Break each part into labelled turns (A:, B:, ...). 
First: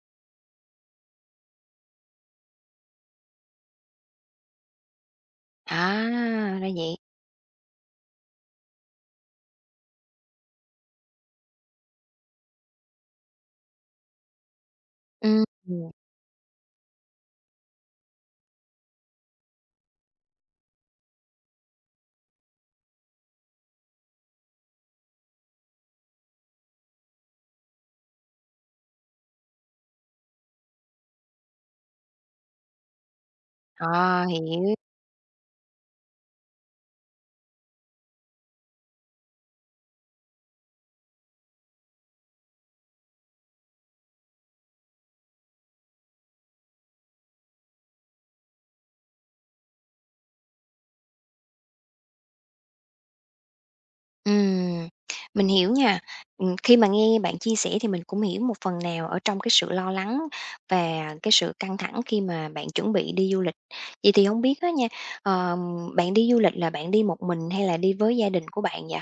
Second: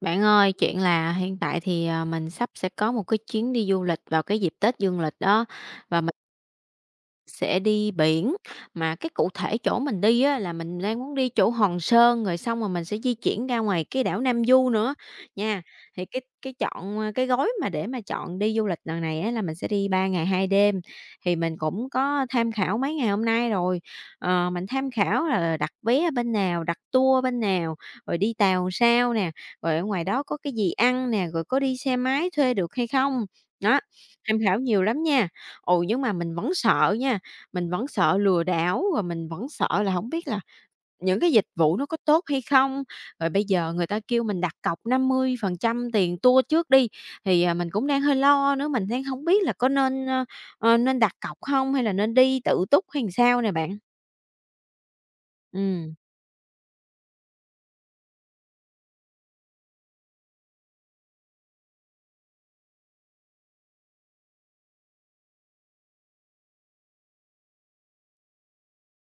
A: Bạn ơi, chuyện là hiện tại thì, mình sắp sẽ có một cái chuyến đi du lịch vào cái dịp Tết dương lịch đó, và mình
B: À, ra vậy.
A: sẽ đi biển, mà cái cụ thể chỗ mình đi á là mình đang muốn đi chỗ Hòn Sơn, rồi xong rồi mình sẽ di chuyển ra ngoài cái đảo Nam Du nữa
B: Ừm,
A: nha. Thì cái chọn, cái gói mà để mà chọn đi du lịch lần này á là mình sẽ đi 3 ngày 2 đêm, thì mình cũng có tham khảo mấy ngày hôm nay rồi. Mình tham khảo là đặt vé bên nào, đặt tour bên nào, rồi đi tàu sao nè, rồi ở ngoài đó có cái gì ăn nè, rồi có đi xe máy thuê được hay không? Đó,
B: à,
A: tham khảo
B: hiểu.
A: nhiều lắm nha. Ồ, nhưng mà mình vẫn sợ nha, mình vẫn sợ lừa đảo, rồi mình vẫn sợ là không biết là những cái dịch vụ nó có tốt hay không. Rồi bây giờ người ta kêu mình đặt cọc 50% tiền tour trước đi, thì, mình cũng đang hơi lo nữa, mình đang không biết là có nên, nên đặt cọc không hay là nên đi tự túc hay sao nè bạn?
B: Ừm, mình hiểu
A: Ừ.
B: nha. Khi mà nghe bạn chia sẻ thì mình cũng hiểu một phần nào ở trong cái sự lo lắng và cái sự căng thẳng khi mà bạn chuẩn bị đi du lịch. Vậy thì không biết á nha, ờm, bạn đi du lịch là bạn đi một mình hay là đi với gia đình của bạn vậy?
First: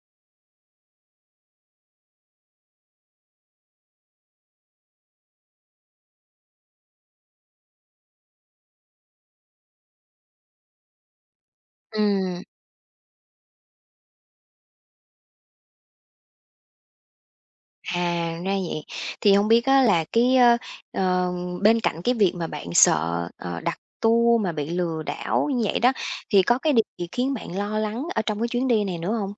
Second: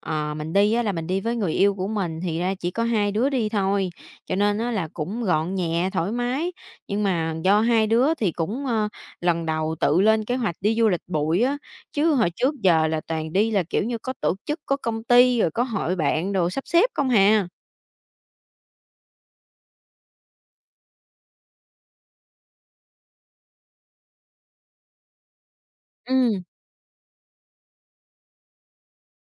A: Ờ, mình đi á là mình đi với người yêu của mình, thì ra chỉ có hai đứa đi thôi, cho nên á là cũng gọn nhẹ, thoải mái. Nhưng mà do hai đứa thì cũng, lần đầu tự lên kế hoạch đi du lịch bụi á, chứ hồi
B: Ừm.
A: trước giờ là toàn đi là, kiểu như, có tổ chức, có công ty rồi có hội bạn đồ sắp xếp không hà.
B: À, ra vậy. Thì không biết á là cái, ờ, bên cạnh cái việc mà bạn sợ, đặt tour mà bị lừa đảo như vậy đó,
A: Ừ.
B: thì có cái điều gì khiến bạn lo lắng ở trong cái chuyến đi này nữa không?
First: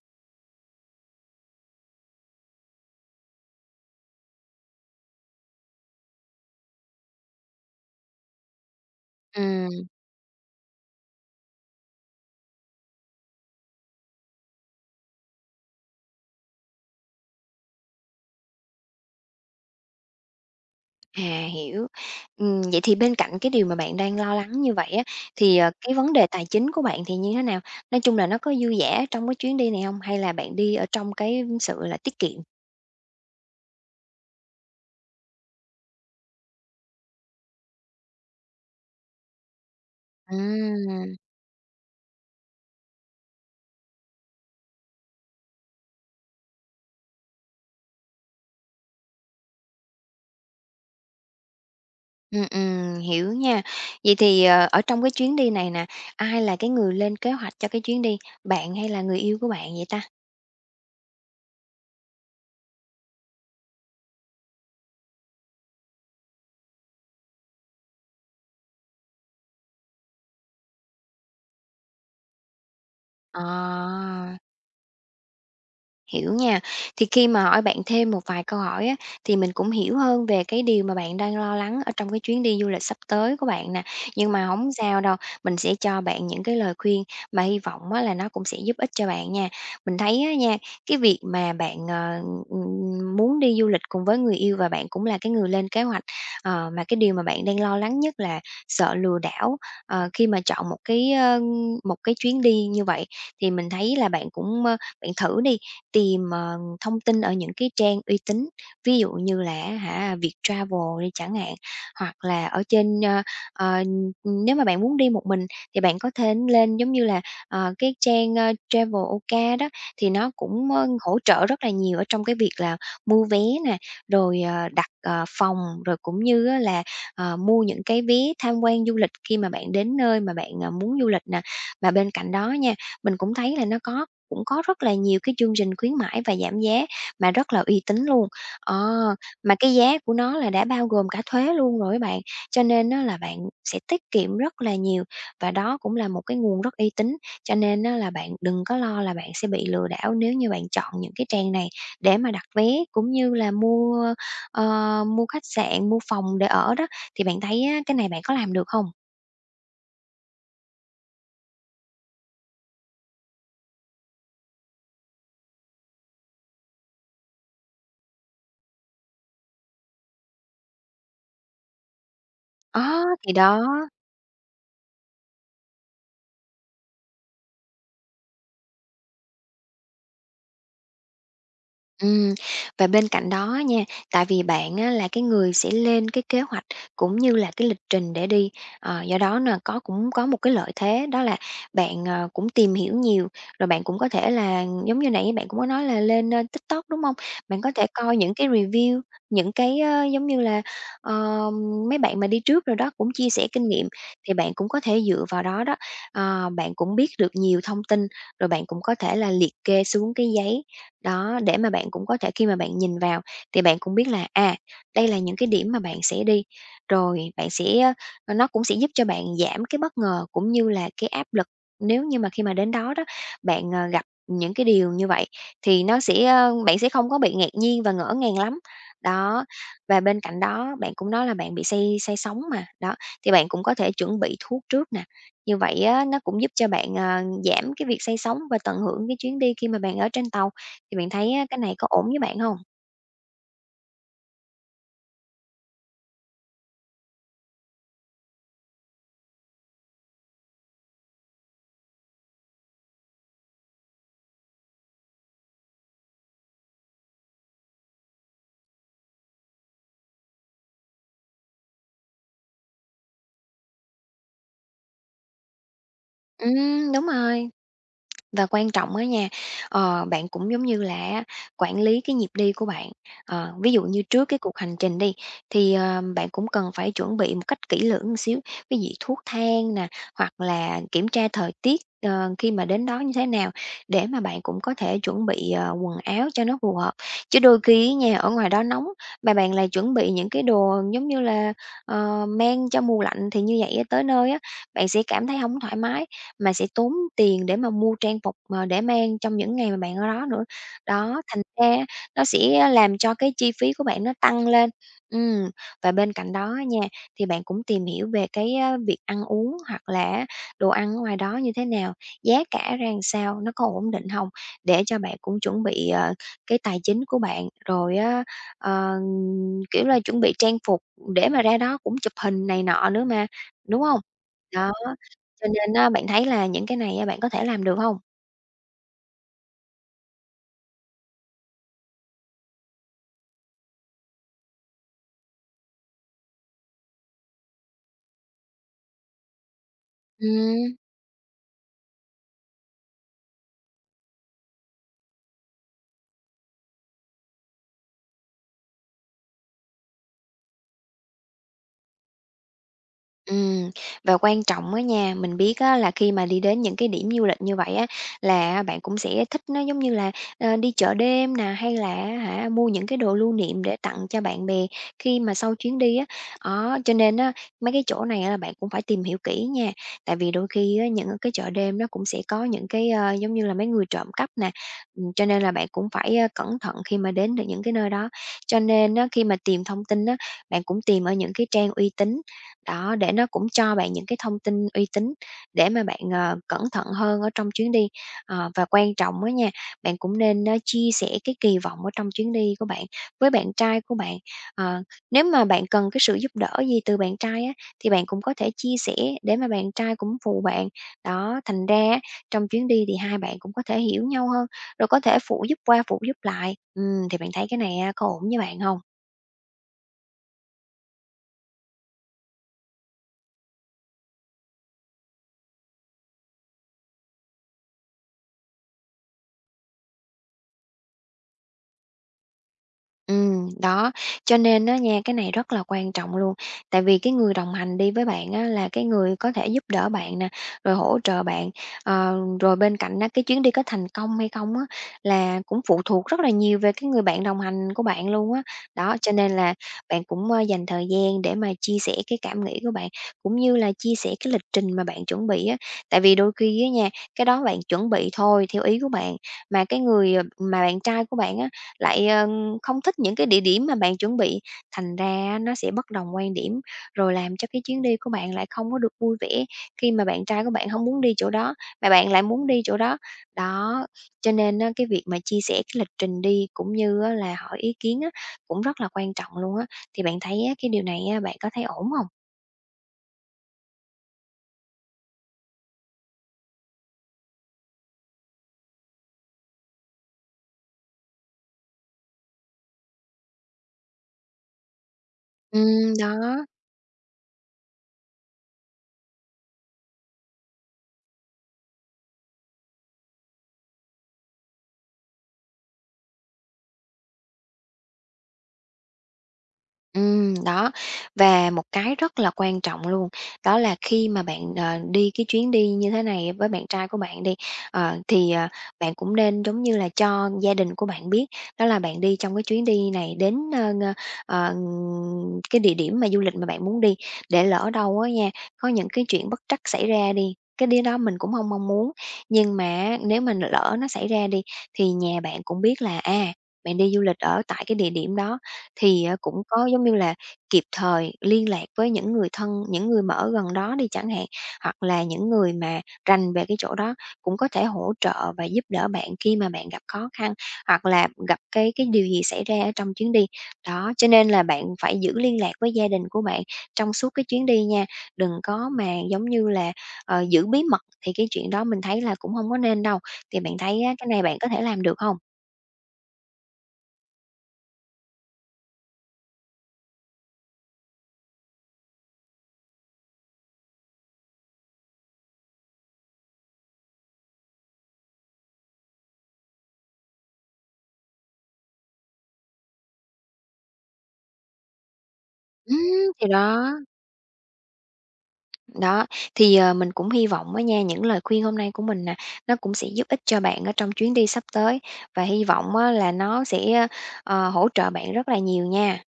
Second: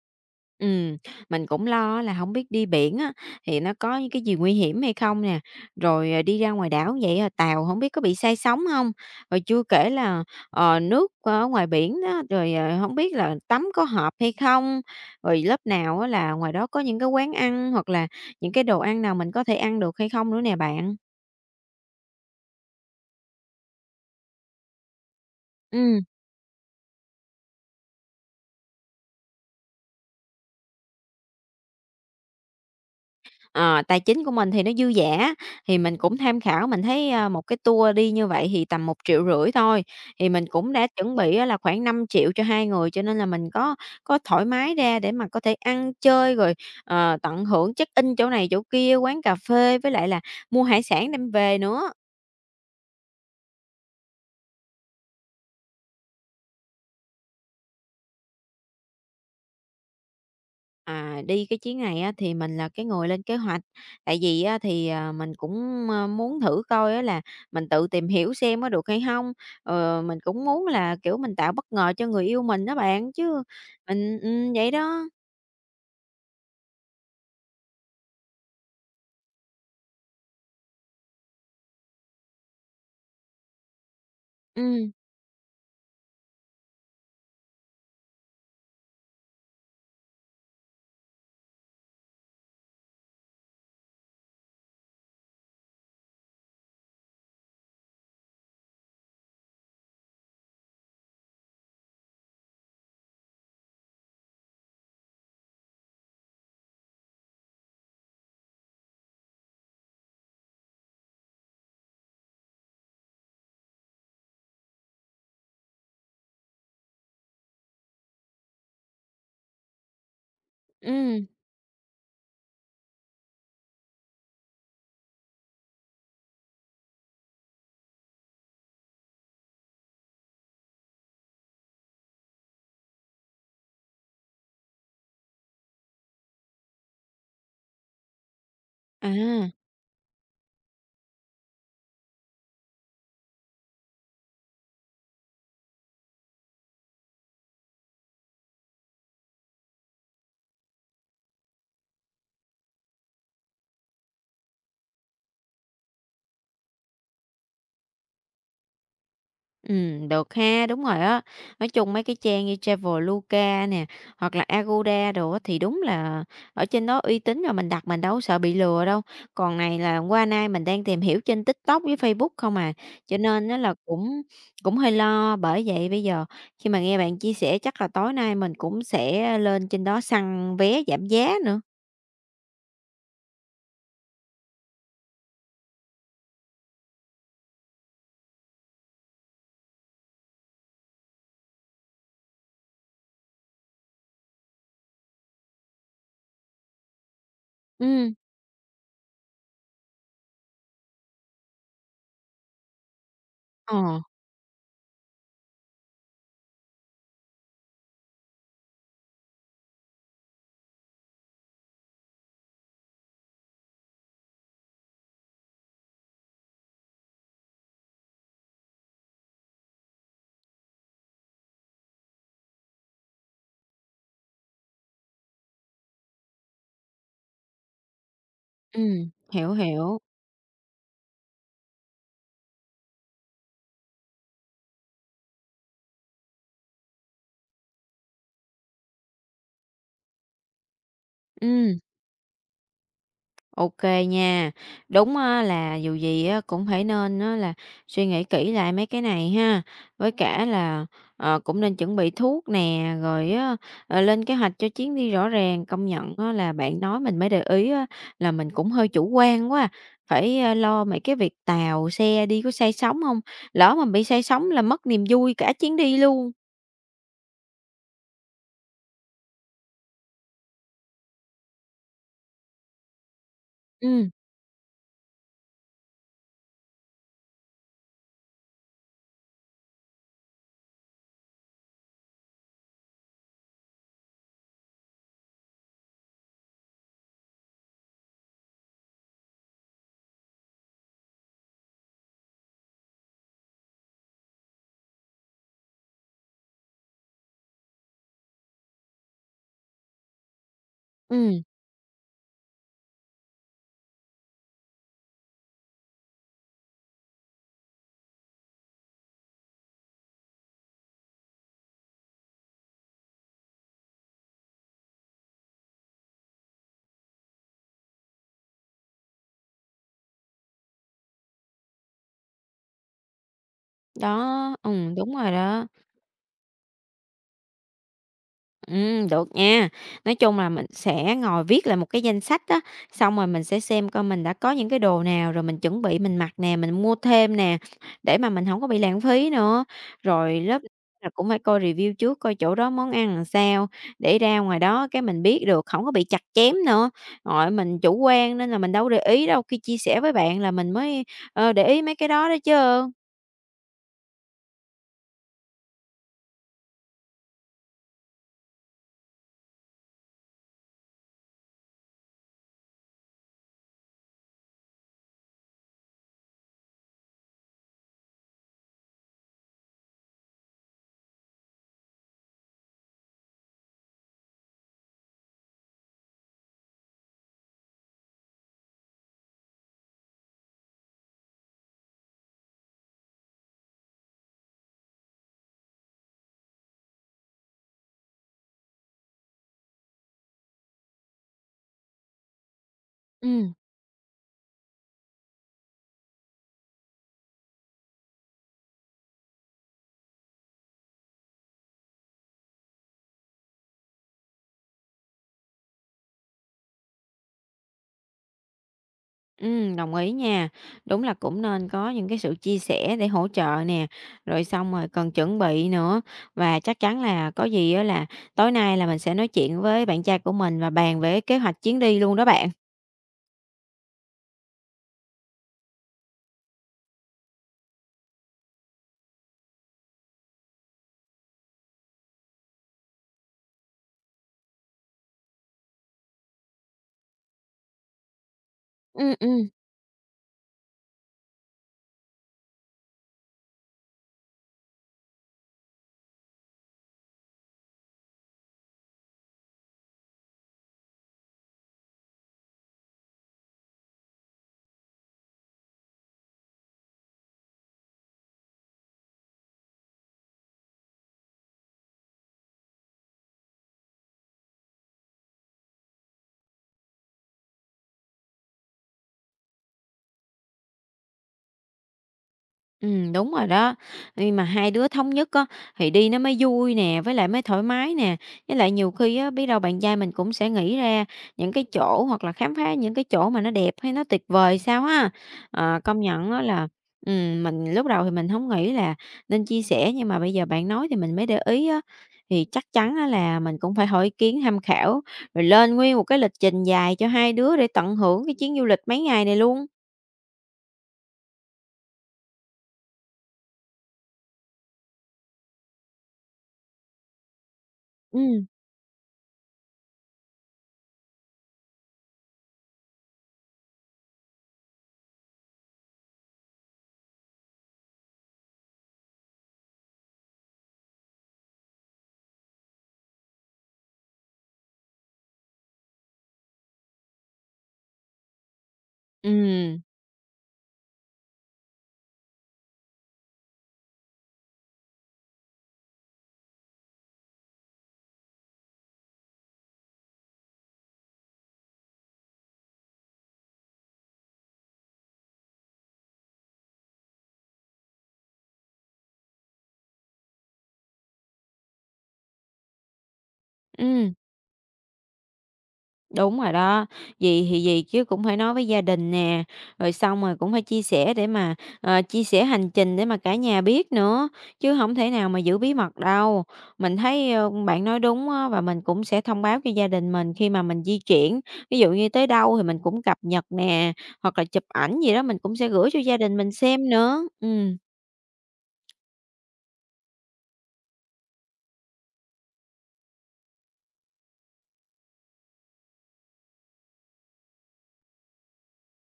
A: Ừm, mình cũng lo là không biết đi biển á, thì nó có những cái gì nguy hiểm hay không nè, rồi, đi ra ngoài đảo vậy á, tàu không biết có bị say sóng không. Rồi chưa
B: Ừm.
A: kể là, nước ở ngoài biển đó, rồi, hổng biết là tắm có hợp hay không? Rồi lớp nào á là ngoài đó có những cái quán ăn, hoặc là những cái đồ ăn nào mình có thể ăn được hay không nữa nè bạn?
B: À, hiểu. Vậy thì bên cạnh cái điều mà bạn đang lo lắng như vậy á, thì, cái
A: Ừm.
B: vấn đề tài chính của bạn thì như thế nào? Nói chung là nó có dư dả trong cái chuyến đi này không? Hay là bạn đi ở trong cái sự là tiết kiệm?
A: Ờ, tài chính của mình thì nó dư dả, thì mình cũng tham khảo mình thấy, một cái tour đi như vậy thì tầm 1,5 triệu thôi, thì mình cũng đã
B: Ừm.
A: chuẩn bị á là khoảng 5 triệu cho 2 người, cho nên là mình có thoải mái ra để mà có thể ăn chơi rồi, tận hưởng check-in chỗ này chỗ kia, quán cà phê với lại là mua hải sản đem về nữa.
B: Hiểu nha. Vậy thì, ở trong cái chuyến đi này nè, ai là cái người lên kế hoạch cho cái chuyến đi, bạn hay là người yêu của bạn vậy ta?
A: À, đi cái chuyến này á, thì mình là cái người lên kế hoạch, tại vì á, thì, mình cũng, muốn thử coi á là mình tự tìm hiểu xem có được hay không. Mình cũng muốn là, kiểu, mình tạo bất ngờ cho người yêu mình đó bạn,
B: Ờ.
A: chứ mình vậy đó.
B: Hiểu nha. Thì khi mà hỏi bạn thêm một vài câu hỏi á, thì mình cũng hiểu hơn về cái điều mà bạn đang lo lắng ở trong cái chuyến đi du lịch sắp tới của bạn nè. Nhưng mà không
A: Ừm,
B: sao đâu, mình sẽ cho bạn những cái lời khuyên mà hy vọng á là nó cũng sẽ giúp ích cho bạn nha. Mình thấy á nha, cái việc mà bạn, muốn đi du lịch cùng với người yêu và bạn cũng là cái người lên kế hoạch, mà cái điều mà bạn đang lo lắng nhất là sợ lừa đảo, khi mà chọn một cái chuyến đi như vậy. Thì mình thấy là bạn thử đi, tìm, thông tin ở những cái trang uy tín, ví dụ như là Viettravel đi chẳng hạn, hoặc là ở trên, ờ, nếu mà bạn muốn đi một mình thì bạn có thể lên giống như là, cái trang, Traveloka đó, thì nó cũng, hỗ
A: ừm,
B: trợ rất là nhiều ở trong cái việc là mua vé nè, rồi, đặt, phòng, rồi cũng như á là, mua những cái vé tham quan du lịch khi mà bạn đến nơi mà bạn, muốn du lịch nè. Mà bên cạnh đó nha, mình cũng thấy là nó cũng có rất là nhiều cái chương trình khuyến mãi và giảm giá mà rất là uy tín luôn. Ờ,
A: à.
B: mà cái giá của nó là đã bao gồm cả thuế luôn rồi á bạn, cho nên á là bạn sẽ tiết kiệm rất là nhiều và đó cũng là một cái nguồn rất uy tín, cho nên á là bạn đừng có lo là bạn sẽ bị lừa đảo nếu như bạn chọn những cái trang này để mà đặt vé cũng như là mua, mua khách sạn, mua phòng để ở đó. Thì bạn thấy á, cái này bạn có làm được không?
A: Được ha, đúng rồi á. Nói chung mấy cái trang như Traveloka nè, hoặc là Agoda đồ á thì đúng là ở trên đó uy tín rồi mình đặt mình đâu có sợ bị lừa đâu. Còn này là qua nay mình đang tìm hiểu trên TikTok với Facebook không à,
B: Á,
A: cho
B: thì
A: nên nó
B: đó.
A: là cũng cũng hơi lo. Bởi vậy bây giờ khi mà nghe bạn chia sẻ chắc là tối nay mình cũng sẽ lên trên đó săn vé giảm giá nữa.
B: Ừm, và bên cạnh đó á nha, tại vì bạn á là cái người sẽ lên cái kế hoạch cũng như là cái lịch trình để đi, do đó là cũng có một cái lợi thế đó là bạn, cũng tìm hiểu nhiều, rồi bạn cũng có thể là giống như nãy bạn cũng có nói là lên, TikTok, đúng không? Bạn có thể
A: Ừm,
B: coi những cái review, những cái, giống như là, ờ, mấy bạn mà đi trước rồi đó cũng chia sẻ kinh nghiệm,
A: ờ,
B: thì bạn cũng có thể dựa vào đó đó, bạn cũng biết được nhiều thông tin, rồi bạn cũng có thể là liệt kê xuống cái giấy đó, để mà bạn cũng có thể khi mà bạn nhìn vào thì bạn cũng biết là, à, đây là những cái điểm mà bạn sẽ đi, rồi nó cũng sẽ giúp cho bạn giảm cái bất ngờ cũng như là cái áp lực. Nếu như mà khi mà đến đó đó, bạn, gặp những cái điều như vậy thì nó sẽ, ơ bạn sẽ không có bị ngạc nhiên và ngỡ ngàng lắm.
A: ừm,
B: Đó,
A: hiểu, hiểu.
B: và bên cạnh đó bạn cũng nói là bạn bị say say sóng mà, đó, thì bạn cũng có thể chuẩn bị thuốc trước nè. Như vậy á, nó cũng giúp cho bạn, giảm cái việc say sóng và tận hưởng cái chuyến đi khi mà bạn ở trên tàu. Thì bạn thấy á, cái này
A: Ừm.
B: có ổn với bạn không?
A: OK nha. Đúng á, là dù gì á, cũng phải nên á, là suy nghĩ kỹ lại mấy cái này ha, với cả là, cũng nên chuẩn bị thuốc nè, rồi á, lên kế hoạch cho chuyến đi rõ ràng. Công nhận á, là bạn nói mình mới để ý á, là mình cũng hơi chủ quan quá à, phải, lo mấy cái việc tàu xe đi có say sóng không? Lỡ mà bị say sóng là mất niềm vui cả chuyến đi luôn.
B: Đúng rồi. Và quan trọng á nha, bạn cũng giống như là á, quản lý cái nhịp đi của bạn. Ví dụ như
A: Ừ,
B: trước cái cuộc hành trình đi, thì, bạn cũng cần phải chuẩn bị một cách kỹ lưỡng một xíu, ví dị thuốc thang nè, hoặc là kiểm tra thời tiết, khi mà đến đó như thế nào, để mà bạn cũng có thể chuẩn bị, quần áo cho nó phù hợp. Chứ đôi khi á nha, ở ngoài đó nóng, mà bạn lại chuẩn bị những cái đồ giống như là, men cho mùa lạnh thì như vậy á, tới nơi á, bạn sẽ cảm thấy không thoải mái mà sẽ tốn tiền để mà mua trang phục mà để mang trong những ngày mà bạn ở đó nữa. Đó,
A: ừm,
B: thành ra á, nó sẽ làm cho cái chi phí của bạn nó tăng lên. Ừm, và bên cạnh đó á nha, thì bạn cũng tìm hiểu về cái, việc ăn uống hoặc là đồ ăn ở ngoài đó như thế nào, giá cả ra làm sao, nó có ổn định không? Để cho bạn cũng chuẩn bị, cái tài chính của bạn, rồi á, ờ, kiểu là, chuẩn bị trang phục để mà ra đó cũng chụp hình này nọ nữa mà, đúng không?
A: đó,
B: Đó.
A: đúng rồi
B: Cho
A: đó.
B: nên á, bạn thấy là những cái này á, bạn có thể làm được hông?
A: Được nha. Nói chung là mình sẽ ngồi viết lại một cái danh sách á, xong rồi mình sẽ xem coi mình đã có những cái đồ nào rồi mình chuẩn bị mình mặc nè, mình mua thêm nè, để mà mình không có bị lãng phí nữa. Rồi lớp
B: Ừm.
A: là cũng phải coi review trước coi chỗ đó món ăn làm sao, để ra ngoài đó cái mình biết được, không có bị chặt chém nữa. Nội mình chủ quan nên là mình đâu để ý đâu, khi chia sẻ với bạn là mình mới, để ý mấy cái đó đó chứ.
B: Ừm, và quan trọng á nha, mình biết á là khi mà đi đến những cái điểm du lịch như vậy á, là bạn cũng sẽ thích nó giống như là, đi chợ đêm nè, hay là mua những cái đồ lưu niệm để tặng cho bạn bè khi mà sau chuyến đi á. Đó, cho nên á, mấy cái chỗ này á là bạn cũng phải tìm hiểu kỹ nha, tại vì đôi khi á, những cái chợ đêm nó cũng sẽ có những cái, giống như là, mấy người trộm cắp nè, cho nên là bạn cũng phải, cẩn thận khi mà đến được những cái nơi đó. Cho nên á, khi mà tìm thông tin á, bạn cũng tìm ở những cái trang uy tín đó, để nó cũng cho bạn những cái thông tin uy tín để mà bạn, cẩn thận hơn ở trong chuyến đi. Và quan trọng á nha, bạn cũng nên á chia sẻ cái kỳ vọng ở trong chuyến đi của bạn với bạn
A: Ừm.
B: trai của bạn. Ờ, nếu mà bạn cần cái sự giúp đỡ gì từ bạn trai á, thì bạn cũng có thể chia sẻ để mà bạn trai cũng phụ bạn. Đó, thành ra á, trong chuyến đi thì hai bạn cũng có thể hiểu nhau hơn, rồi có thể phụ giúp qua phụ giúp lại. Thì bạn thấy cái này á có ổn với bạn không?
A: Đồng ý nha. Đúng là cũng nên có những cái sự chia sẻ để hỗ trợ nè, rồi xong rồi cần chuẩn bị nữa. Và chắc chắn là có gì á là tối nay là mình sẽ nói chuyện với bạn trai của mình và bàn về kế hoạch chuyến đi luôn đó bạn.
B: Ừ, đó, cho nên á nha, cái này rất là quan trọng luôn, tại vì cái người đồng hành đi với bạn á là cái người có thể giúp đỡ bạn nè, rồi hỗ trợ bạn, rồi bên cạnh đó cái chuyến đi có thành công hay không á là cũng phụ thuộc rất là nhiều về cái người bạn đồng hành của bạn luôn á. Đó, cho
A: Ừm,
B: nên
A: ừm.
B: là bạn cũng, dành thời gian để mà chia sẻ cái cảm nghĩ của bạn, cũng như là chia sẻ cái lịch trình mà bạn chuẩn bị á, tại vì đôi khi á nha, cái đó bạn chuẩn bị thôi theo ý của bạn, mà cái người, mà bạn trai của bạn á lại, không thích những cái địa điểm mà bạn chuẩn bị, thành ra á nó sẽ bất đồng quan điểm, rồi làm cho cái chuyến đi của bạn lại không có được vui vẻ khi mà bạn trai của bạn không muốn đi chỗ đó, mà bạn lại muốn đi chỗ đó. Đó, cho nên á cái việc mà chia sẻ cái lịch trình đi cũng như á là hỏi ý kiến á cũng rất là quan trọng luôn á, thì bạn thấy á cái điều này á bạn có thấy ổn không?
A: Đúng rồi đó. Nhưng mà hai đứa thống nhất á, thì đi nó mới vui nè, với lại mới thoải mái nè. Với lại nhiều khi á, biết đâu bạn trai mình cũng sẽ nghĩ ra những cái chỗ hoặc là khám phá những cái chỗ mà nó đẹp hay nó tuyệt vời sao ha.
B: Ừ,
A: Công nhận á
B: đó.
A: là, mình lúc đầu thì mình không nghĩ là nên chia sẻ, nhưng mà bây giờ bạn nói thì mình mới để ý á. Thì chắc chắn á là mình cũng phải hỏi ý kiến tham khảo, rồi lên nguyên một cái lịch trình dài cho hai đứa để tận hưởng cái chuyến du lịch mấy ngày này luôn.
B: Đó. Và một cái rất là quan trọng luôn, đó là khi mà bạn, đi cái chuyến đi như thế này với bạn trai của bạn đi, thì,
A: Ừm,
B: bạn cũng nên giống như là cho gia đình của bạn biết, đó là bạn đi trong cái chuyến đi này đến, ơ, ơ, ờ, ng- cái địa điểm mà du lịch mà bạn muốn đi, để lỡ đâu á nha, có những cái chuyện bất trắc xảy ra đi, cái điều đó mình cũng không mong muốn. Nhưng mà nếu mà lỡ nó xảy ra đi, thì nhà bạn cũng biết là, à, bạn đi du lịch ở tại cái địa điểm đó, thì, cũng có,
A: ừm,
B: giống như là, kịp thời liên lạc với những người thân, những người mà ở gần đó đi chẳng hạn, hoặc là những người mà rành về cái chỗ đó cũng có thể hỗ trợ và giúp đỡ bạn khi mà bạn gặp khó khăn, hoặc là gặp cái điều gì xảy ra ở trong chuyến đi. Đó, cho nên là bạn phải giữ liên lạc với gia đình của bạn trong suốt cái chuyến đi nha, đừng có mà, giống như là, giữ bí mật thì cái chuyện đó mình thấy là cũng không có nên đâu. Thì bạn thấy á, cái
A: ừm.
B: này bạn có thể làm được không?
A: Đúng rồi đó, gì thì gì chứ cũng phải nói với gia đình nè, rồi xong rồi cũng phải chia sẻ để mà, chia sẻ hành trình để mà cả nhà biết nữa, chứ không thể nào mà giữ bí mật đâu. Mình thấy, bạn nói đúng á, và mình cũng sẽ thông báo cho gia đình mình khi mà mình di chuyển, ví dụ như tới đâu thì mình cũng cập nhật nè, hoặc là chụp ảnh gì đó mình cũng sẽ gửi cho
B: Ừm,
A: gia
B: thì
A: đình mình
B: đó.
A: xem nữa. Ừm.
B: Đó, thì, mình cũng hy vọng á nha, những lời khuyên hôm nay của mình nè, nó cũng sẽ giúp ích cho bạn ở trong chuyến đi sắp tới và hy vọng á là nó sẽ, hỗ trợ bạn rất là nhiều nha.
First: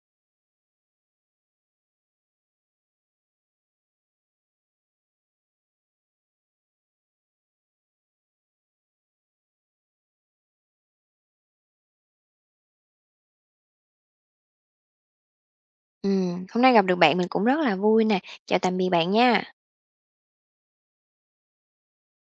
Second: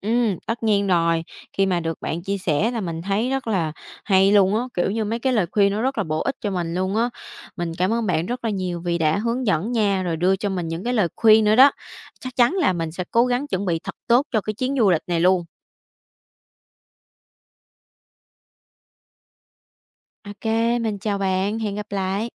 A: Tất nhiên rồi. Khi mà được bạn chia sẻ là mình thấy rất là hay luôn á, kiểu như, mấy cái lời khuyên nó rất là bổ ích cho mình luôn á. Mình cảm ơn bạn rất là nhiều vì đã hướng dẫn nha, rồi đưa cho mình những cái lời khuyên nữa đó. Chắc chắn là mình sẽ cố gắng chuẩn bị thật tốt cho cái chuyến du lịch này luôn.
B: Hôm nay gặp được bạn mình cũng rất là vui nè. Chào tạm biệt bạn nha.
A: OK, mình chào bạn, hẹn gặp lại.